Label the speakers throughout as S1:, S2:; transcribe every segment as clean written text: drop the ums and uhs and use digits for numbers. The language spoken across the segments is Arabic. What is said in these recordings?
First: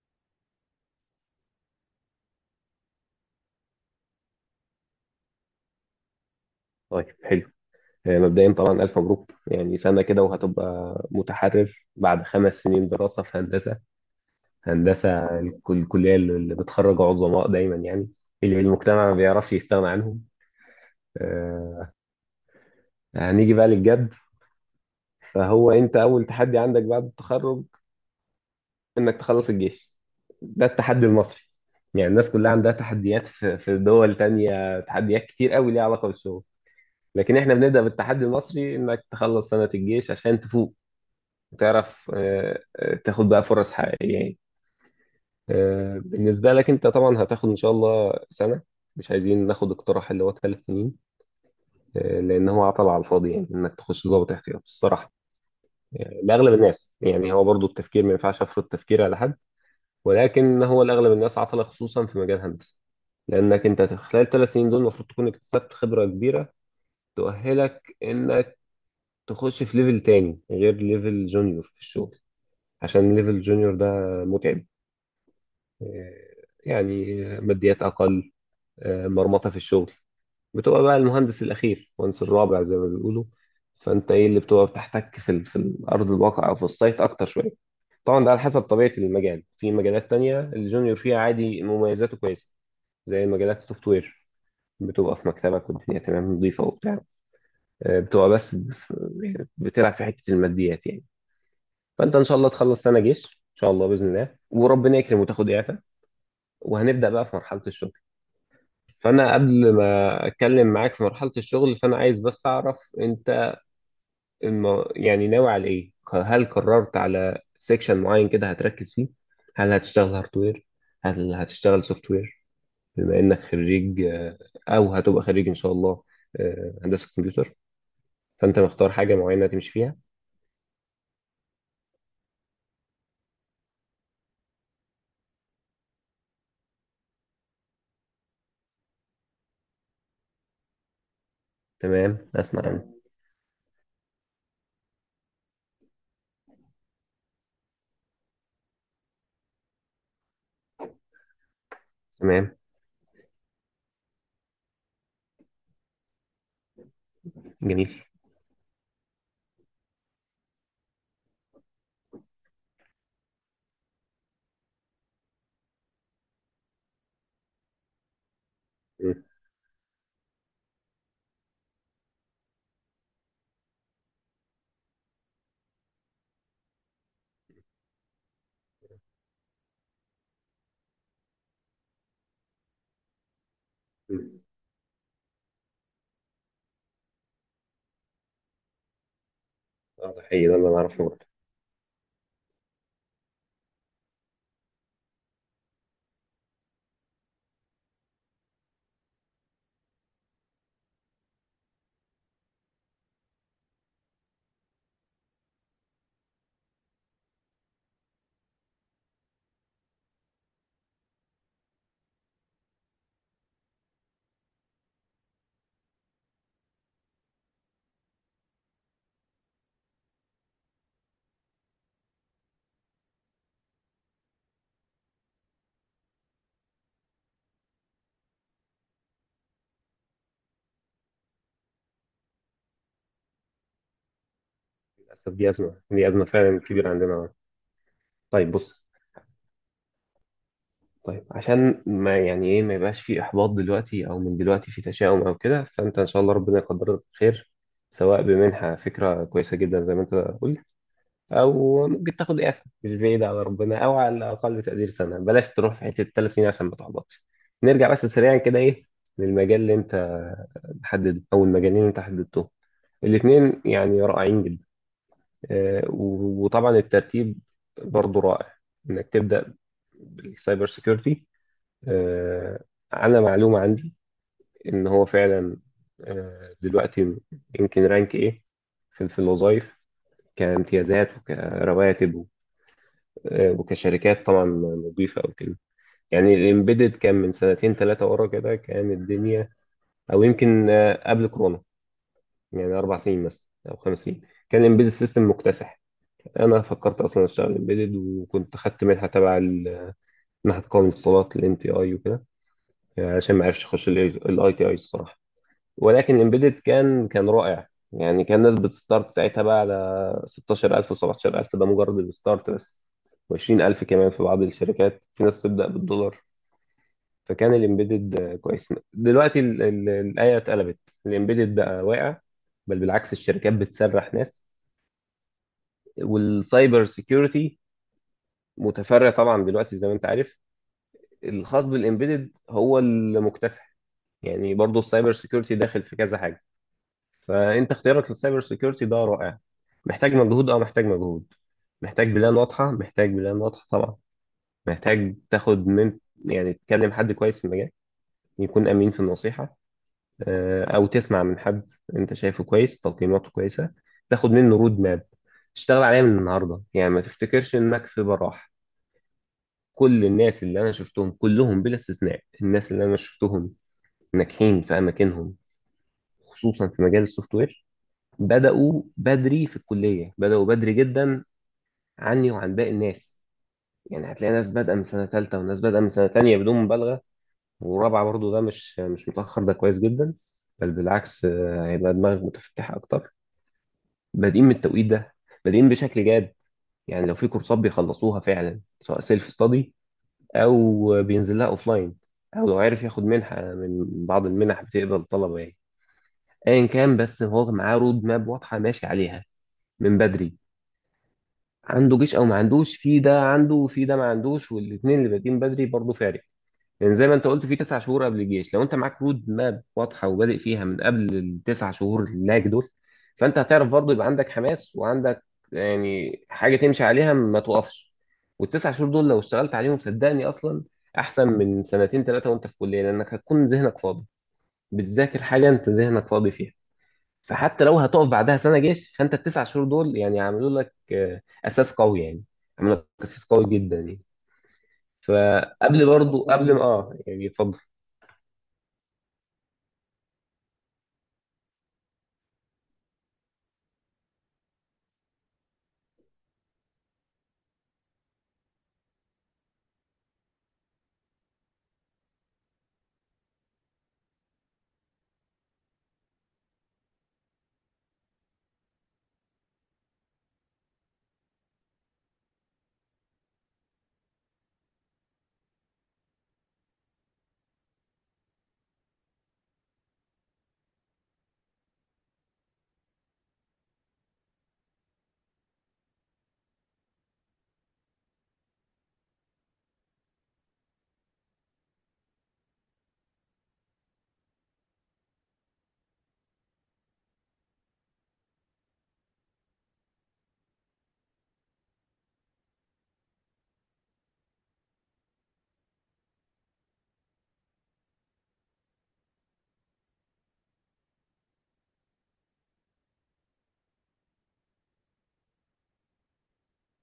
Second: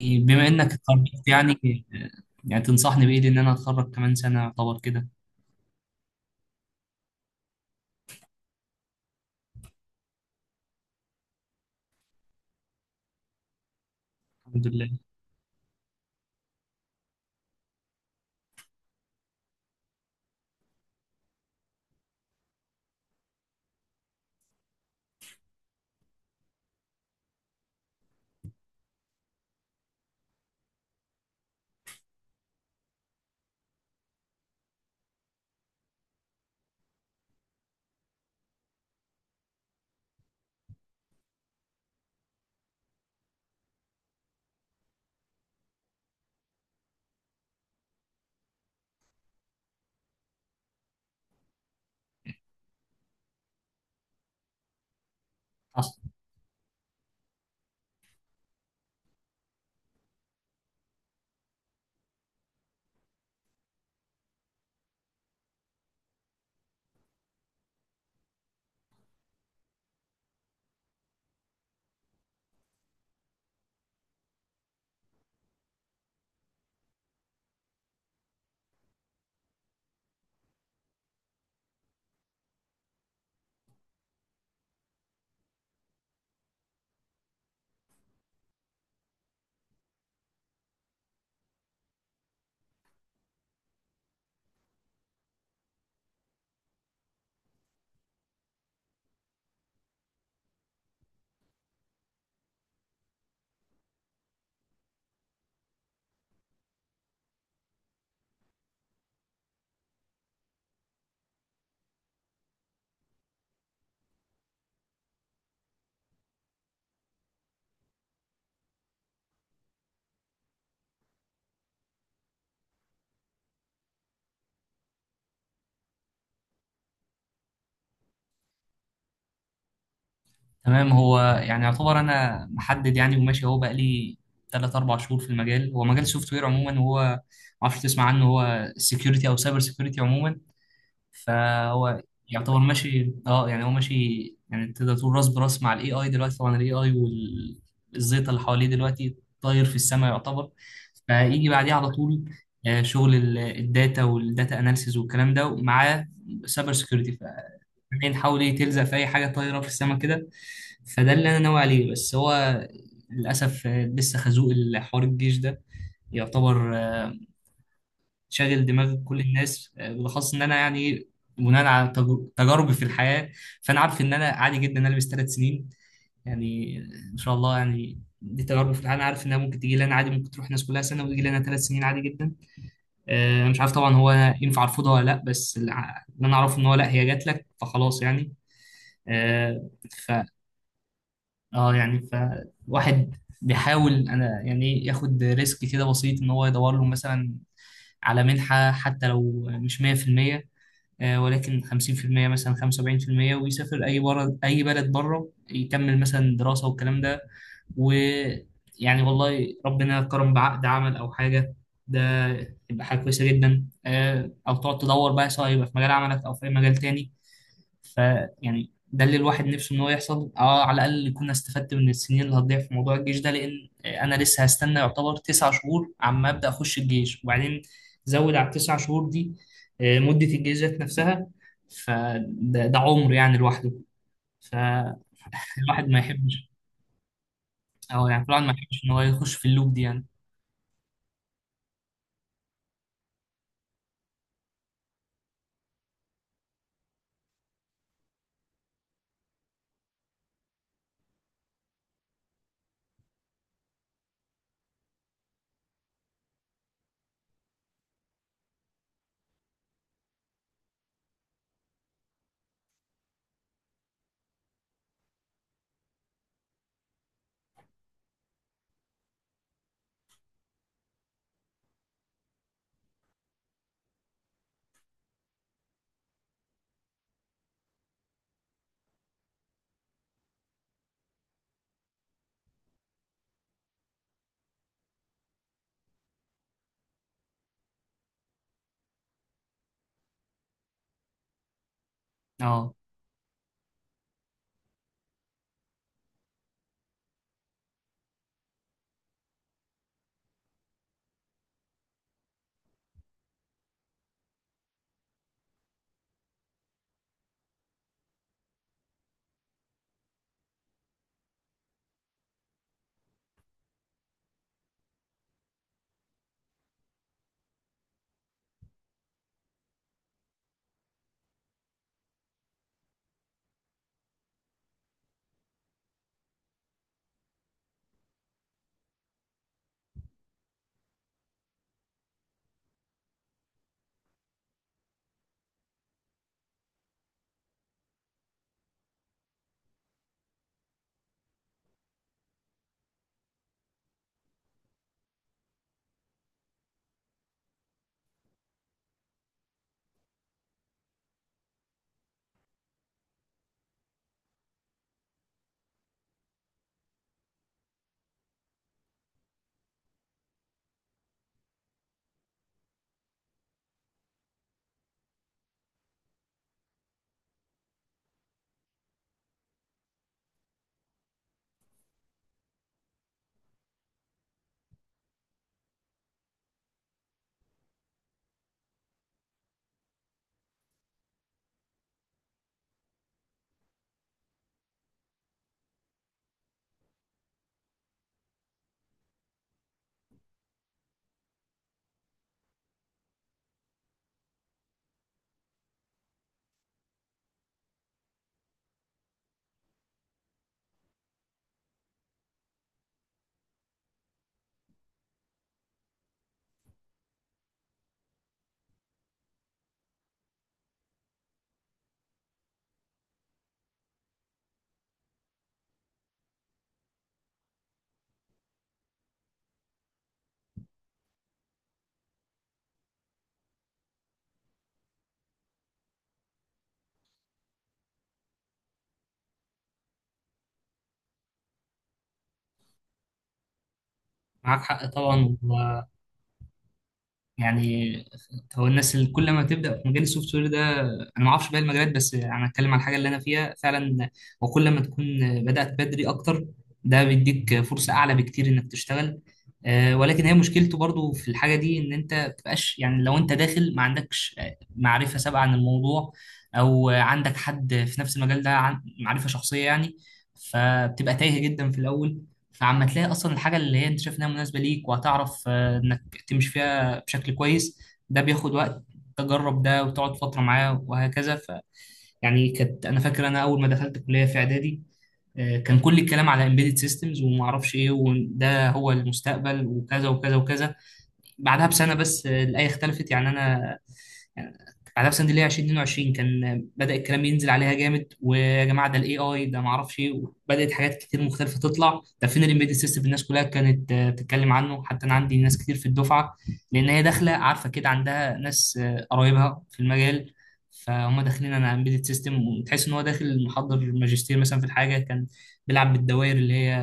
S1: بما انك اتخرجت، يعني تنصحني بايه؟ لان انا اتخرج كمان سنه يعتبر كده.
S2: طيب، حلو. مبدئيا طبعا، ألف مبروك، يعني سنة كده وهتبقى متحرر بعد 5 سنين دراسة في هندسة.
S1: الحمد لله.
S2: الكلية اللي بتخرج عظماء دايما، يعني اللي المجتمع ما بيعرفش يستغنى عنهم. آه، هنيجي بقى للجد. فهو أنت أول تحدي عندك بعد التخرج، إنك تخلص الجيش. ده التحدي المصري، يعني الناس كلها عندها تحديات في دول تانية، تحديات كتير قوي ليها علاقة بالشغل. لكن احنا بنبدأ بالتحدي المصري، انك تخلص سنة الجيش عشان تفوق وتعرف تاخد بقى فرص حقيقية يعني. بالنسبة لك أنت طبعا هتاخد إن شاء الله سنة، مش عايزين ناخد اقتراح اللي هو 3 سنين. لأن هو عطل على الفاضي، يعني إنك تخش ضابط احتياط الصراحة.
S1: أصلا.
S2: لأغلب الناس، يعني هو برضو التفكير ما ينفعش أفرض تفكير على حد، ولكن هو لأغلب الناس عطل، خصوصا في مجال الهندسة. لأنك أنت خلال 3 سنين دول المفروض تكون اكتسبت خبرة كبيرة تؤهلك إنك تخش في ليفل تاني غير ليفل جونيور في الشغل. عشان ليفل جونيور ده متعب، يعني ماديات أقل، مرمطة في الشغل، بتبقى بقى المهندس الأخير، المهندس الرابع زي ما بيقولوا. فأنت إيه اللي بتبقى بتحتك في في الأرض الواقع أو في السايت أكتر شوية. طبعا ده على حسب طبيعة المجال، في مجالات تانية الجونيور فيها عادي، مميزاته كويسة، زي مجالات السوفت وير، بتبقى في مكتبك والدنيا تمام نظيفة وبتاع. بتبقى بس بتلعب في حتة الماديات يعني. فأنت إن شاء الله تخلص سنة جيش إن شاء الله بإذن الله، وربنا يكرم وتاخد إعفاء، وهنبدأ بقى في مرحلة الشغل. فانا قبل ما اتكلم معاك في مرحله الشغل، فانا عايز بس اعرف انت يعني ناوي على ايه، هل قررت على سيكشن معين كده هتركز فيه؟ هل هتشتغل هاردوير؟ هل هتشتغل سوفت وير؟ بما انك خريج، او هتبقى خريج ان شاء الله، هندسه كمبيوتر، فانت مختار حاجه معينه تمشي فيها؟
S1: تمام، هو يعني يعتبر انا محدد يعني وماشي اهو بقى لي 3 4 شهور في المجال. هو مجال سوفت وير عموما، وهو ما اعرفش تسمع عنه، هو سكيورتي او سايبر سكيورتي عموما. فهو
S2: تمام،
S1: يعتبر
S2: اسمع عنها.
S1: ماشي، يعني هو ماشي، يعني تقدر تقول راس براس مع الاي اي دلوقتي. طبعا الاي اي والزيطه اللي حواليه دلوقتي طاير في السماء يعتبر، فيجي بعديه على طول.
S2: تمام.
S1: شغل الداتا والداتا اناليسيز والكلام ده، ومعاه سايبر سكيورتي.
S2: جميل.
S1: فالحين حاول ايه تلزق في اي حاجه طايره في السماء كده. فده اللي انا ناوي عليه، بس هو للاسف لسه خازوق الحوار الجيش ده يعتبر شاغل دماغ كل
S2: م-
S1: الناس، بالاخص ان انا يعني بناء على تجاربي في الحياه، فانا عارف ان انا عادي جدا ان انا البس 3 سنين. يعني ان شاء الله، يعني دي تجاربي في الحياه، انا عارف انها ممكن تيجي لي انا. عادي ممكن تروح الناس كلها سنه وتيجي لي انا 3 سنين عادي جدا. انا مش عارف طبعا هو أنا
S2: م.
S1: ينفع ارفضها ولا لا، بس اللي اللي انا اعرفه ان هو لا، هي جات لك فخلاص يعني. آه، ف
S2: اه، ده حقيقي، ده اللي انا اعرفه برضه.
S1: اه يعني فواحد بيحاول انا يعني ياخد ريسك كده بسيط، ان هو يدور له مثلا على منحة، حتى لو مش 100%، ولكن 50% مثلا، 75%، ويسافر اي بره، اي بلد بره، يكمل مثلا دراسة والكلام ده. ويعني والله ربنا كرم بعقد عمل او حاجة، ده يبقى حاجة كويسة جدا. او تقعد تدور بقى، سواء يبقى في مجال عملك او في اي مجال تاني. ف يعني ده اللي الواحد نفسه ان هو يحصل على الاقل يكون استفدت من السنين اللي هتضيع في موضوع الجيش ده، لان انا لسه هستنى يعتبر 9 شهور عما ابدا اخش الجيش. وبعدين زود على التسع شهور دي مده الجيش ذات نفسها، فده ده عمر يعني لوحده.
S2: للاسف دي ازمه،
S1: فالواحد ما
S2: دي ازمه
S1: يحبش،
S2: فعلا كبيره عندنا.
S1: اه يعني الواحد ما
S2: طيب، بص.
S1: يحبش ان هو يخش في اللوب دي يعني.
S2: طيب، عشان ما يعني ايه ما يبقاش في احباط دلوقتي او من دلوقتي في تشاؤم او كده، فانت ان شاء الله ربنا يقدرك خير، سواء بمنحة، فكرة كويسة جدا زي ما انت قلت، او ممكن تاخد اعفاء مش بعيد على ربنا، او على الاقل تقدير سنة، بلاش تروح في حتة 3 سنين عشان ما تحبطش. نرجع بس سريعا كده، ايه للمجال اللي انت حدد او المجالين اللي انت حددتهم. الاثنين يعني رائعين جدا. وطبعا الترتيب برضو رائع، انك تبدا بالسايبر سيكيورتي. آه، انا معلومه عندي ان هو فعلا دلوقتي يمكن رانك ايه في الوظائف، كامتيازات وكرواتب، وكشركات طبعا نظيفه او كده. يعني الامبيدد كان من سنتين ثلاثه ورا كده، كان الدنيا، او يمكن قبل كورونا، يعني
S1: اه،
S2: 4 سنين مثلا او 5 سنين، كان الامبيدد سيستم مكتسح. انا فكرت اصلا اشتغل امبيدد، وكنت خدت منحه تبع منحه قوائم الاتصالات الام تي اي وكده. عشان ما عرفش اخش الاي تي اي الصراحه. ولكن الامبيدد كان رائع، يعني كان الناس بتستارت ساعتها بقى على 16000 و17000، ده مجرد الستارت بس، و20000 كمان في بعض الشركات، في ناس تبدأ بالدولار. فكان الامبيدد كويس. دلوقتي الآية اتقلبت، الامبيدد بقى واقع، بل بالعكس الشركات بتسرح ناس. والسايبر سيكيورتي متفرع طبعا دلوقتي زي ما انت عارف، الخاص بالامبيدد هو المكتسح. يعني برضه السايبر سيكيورتي داخل في كذا حاجة. فانت اختيارك للسايبر سيكيورتي ده رائع. محتاج مجهود، اه محتاج مجهود، محتاج بلان واضحه، محتاج بلان واضحه طبعا. محتاج تاخد من، يعني تكلم حد كويس في المجال يكون امين في النصيحه، او تسمع من حد انت شايفه كويس تقييماته كويسه، تاخد منه رود ماب تشتغل عليها من النهارده، يعني ما تفتكرش انك في براح. كل الناس اللي انا شفتهم كلهم بلا استثناء، الناس اللي انا شفتهم ناجحين في اماكنهم، خصوصا في مجال السوفت وير، بدأوا بدري في الكلية، بدأوا بدري جدا عني وعن باقي الناس. يعني هتلاقي ناس بادئة من سنة تالتة وناس بادئة من سنة تانية بدون مبالغة، ورابعة برضو، ده مش متأخر، ده كويس جدا، بل بالعكس، هيبقى دماغك متفتحة أكتر. بادئين من التوقيت ده، بادئين بشكل جاد، يعني لو في كورسات بيخلصوها فعلا، سواء سيلف ستادي، أو بينزل لها أوفلاين، أو لو عرف ياخد منحة من بعض المنح بتقبل الطلبة يعني، أيا كان، بس هو معاه رود ماب واضحة ماشي عليها من بدري. عنده جيش او ما عندوش، في ده عنده وفي ده ما عندوش، والاثنين اللي بادئين بدري برضه فارق. لان زي ما انت قلت، في 9 شهور قبل الجيش، لو انت معاك رود ماب واضحه وبادئ فيها من قبل التسع شهور اللاج دول، فانت هتعرف برضه يبقى عندك حماس وعندك، يعني حاجه تمشي عليها ما توقفش. والتسع شهور دول لو اشتغلت عليهم صدقني، اصلا احسن من سنتين ثلاثه وانت في كليه، لانك هتكون ذهنك فاضي بتذاكر حاجه انت ذهنك فاضي فيها. فحتى لو هتقف بعدها سنه جيش، فانت التسع شهور دول يعني عملوا لك اساس قوي يعني، عملوا لك اساس قوي جدا يعني.
S1: معاك حق طبعا.
S2: فقبل برضو، قبل ما يعني اتفضل.
S1: يعني هو الناس اللي كل ما تبدا في مجال السوفت وير ده، انا ما اعرفش باقي المجالات، بس انا اتكلم على الحاجه اللي انا فيها فعلا، وكل ما تكون بدات بدري اكتر، ده بيديك فرصه اعلى بكتير انك تشتغل. ولكن هي مشكلته برضو في الحاجه دي، ان انت ما بتبقاش يعني لو انت داخل ما عندكش معرفه سابقه عن الموضوع، او عندك حد في نفس المجال ده، معرفه شخصيه يعني، فبتبقى تايه جدا في الاول. فعما تلاقي اصلا الحاجه اللي هي انت شايف انها مناسبه ليك، وهتعرف انك تمشي فيها بشكل كويس، ده بياخد وقت، تجرب ده وتقعد فترة معاه وهكذا. يعني كانت، انا فاكر انا اول ما دخلت كلية في اعدادي كان كل الكلام على امبيدد سيستمز وما اعرفش ايه، وده هو المستقبل وكذا وكذا وكذا. بعدها بسنة بس الآية اختلفت. يعني انا على نفس اللي هي 2022 كان بدأ الكلام ينزل عليها جامد، ويا جماعه ده الاي اي ده، ما اعرفش ايه، بدأت حاجات كتير مختلفه تطلع. ده فين الامبيدد سيستم؟ الناس كلها كانت بتتكلم عنه، حتى انا عندي ناس كتير في الدفعه، لان هي داخله عارفه كده، عندها ناس قرايبها في المجال، فهم داخلين انا امبيدد سيستم، وتحس ان هو داخل محضر ماجستير مثلا في الحاجه، كان بيلعب بالدوائر اللي هي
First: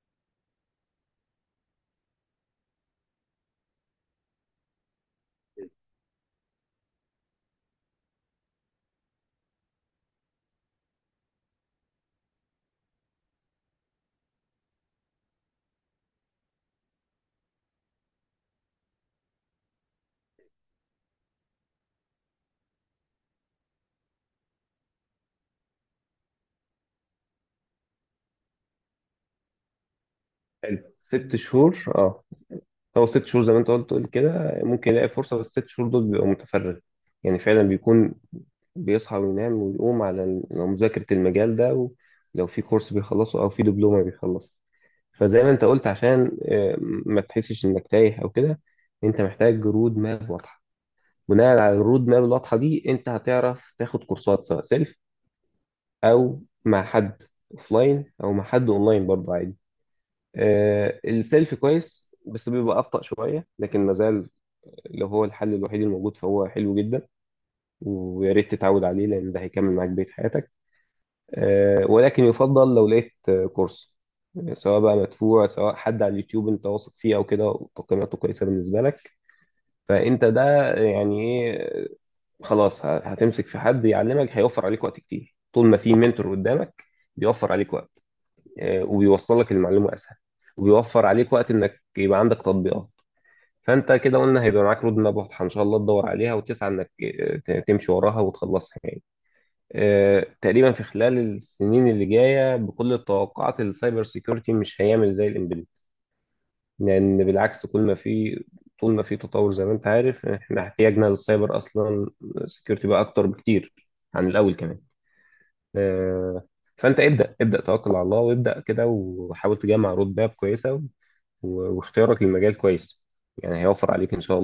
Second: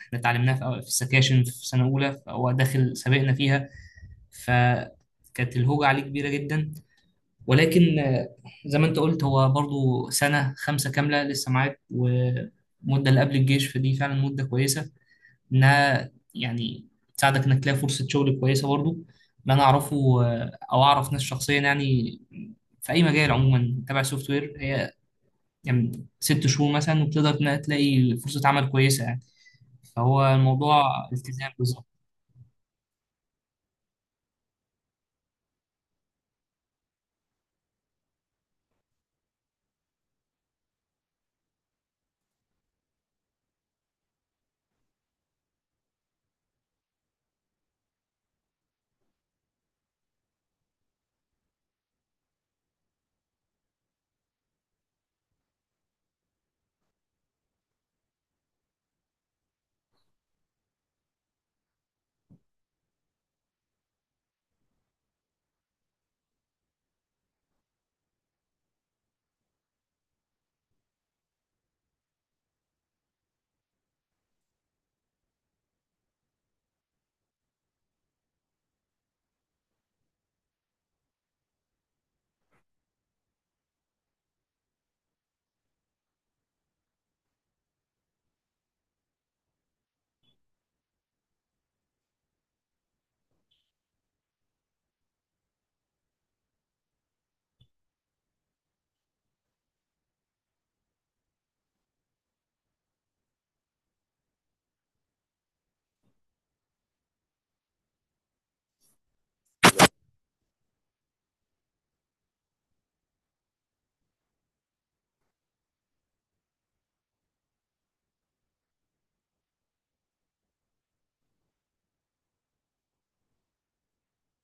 S1: احنا اتعلمناها في السكاشن في سنه اولى، فهو داخل سابقنا فيها، فكانت الهوجه عليه كبيره جدا. ولكن زي ما انت قلت، هو برضو سنة خمسة كاملة لسه معاك، ومدة اللي قبل الجيش، فدي فعلا مدة كويسة انها يعني تساعدك انك تلاقي فرصة شغل كويسة. برضو اللي انا اعرفه، او اعرف ناس شخصيا يعني، في اي مجال عموما تبع سوفت وير، هي يعني 6 شهور مثلا وبتقدر إنها تلاقي فرصة عمل كويسة يعني. فهو
S2: حلو،
S1: الموضوع
S2: ست
S1: التزام
S2: شهور
S1: بالظبط.
S2: اه. هو 6 شهور زي ما انت قلت كده ممكن يلاقي فرصه، بس الست شهور دول بيبقى متفرغ، يعني فعلا بيكون بيصحى وينام ويقوم على مذاكره المجال ده، ولو في كورس بيخلصه او في دبلومه بيخلصه. فزي ما انت قلت عشان ما تحسش انك تايه او كده، انت محتاج جرود ما واضحه، بناء على الرود ماب الواضحه دي انت هتعرف تاخد كورسات سواء سيلف، او مع حد اوفلاين او مع حد اونلاين برضه عادي. آه، السيلف كويس بس بيبقى ابطأ شويه، لكن مازال لو هو الحل الوحيد الموجود فهو حلو جدا، ويا ريت تتعود عليه لان ده هيكمل معاك بقيه حياتك. آه، ولكن يفضل لو لقيت كورس، سواء بقى مدفوع، سواء حد على اليوتيوب انت واثق فيه او كده وتقييماته كويسه بالنسبه لك، فانت ده يعني ايه، خلاص هتمسك في حد يعلمك، هيوفر عليك وقت كتير. طول ما في منتور قدامك، بيوفر عليك وقت، وبيوصل لك المعلومة أسهل، وبيوفر عليك وقت إنك يبقى عندك تطبيقات. فأنت كده قلنا هيبقى معاك رود ماب واضحة إن شاء الله، تدور عليها وتسعى إنك تمشي وراها وتخلصها يعني. تقريبا في خلال السنين اللي جاية بكل التوقعات، السايبر سيكيورتي مش هيعمل زي الإمبيدد، لان بالعكس كل ما في، طول ما في تطور زي ما انت عارف، احنا احتياجنا للسايبر اصلا سكيورتي بقى اكتر بكتير عن الاول كمان. آه، فانت ابدا ابدا توكل على الله وابدا كده، وحاول تجمع رود ماب كويسه، واختيارك للمجال كويس، يعني هيوفر عليك ان شاء الله.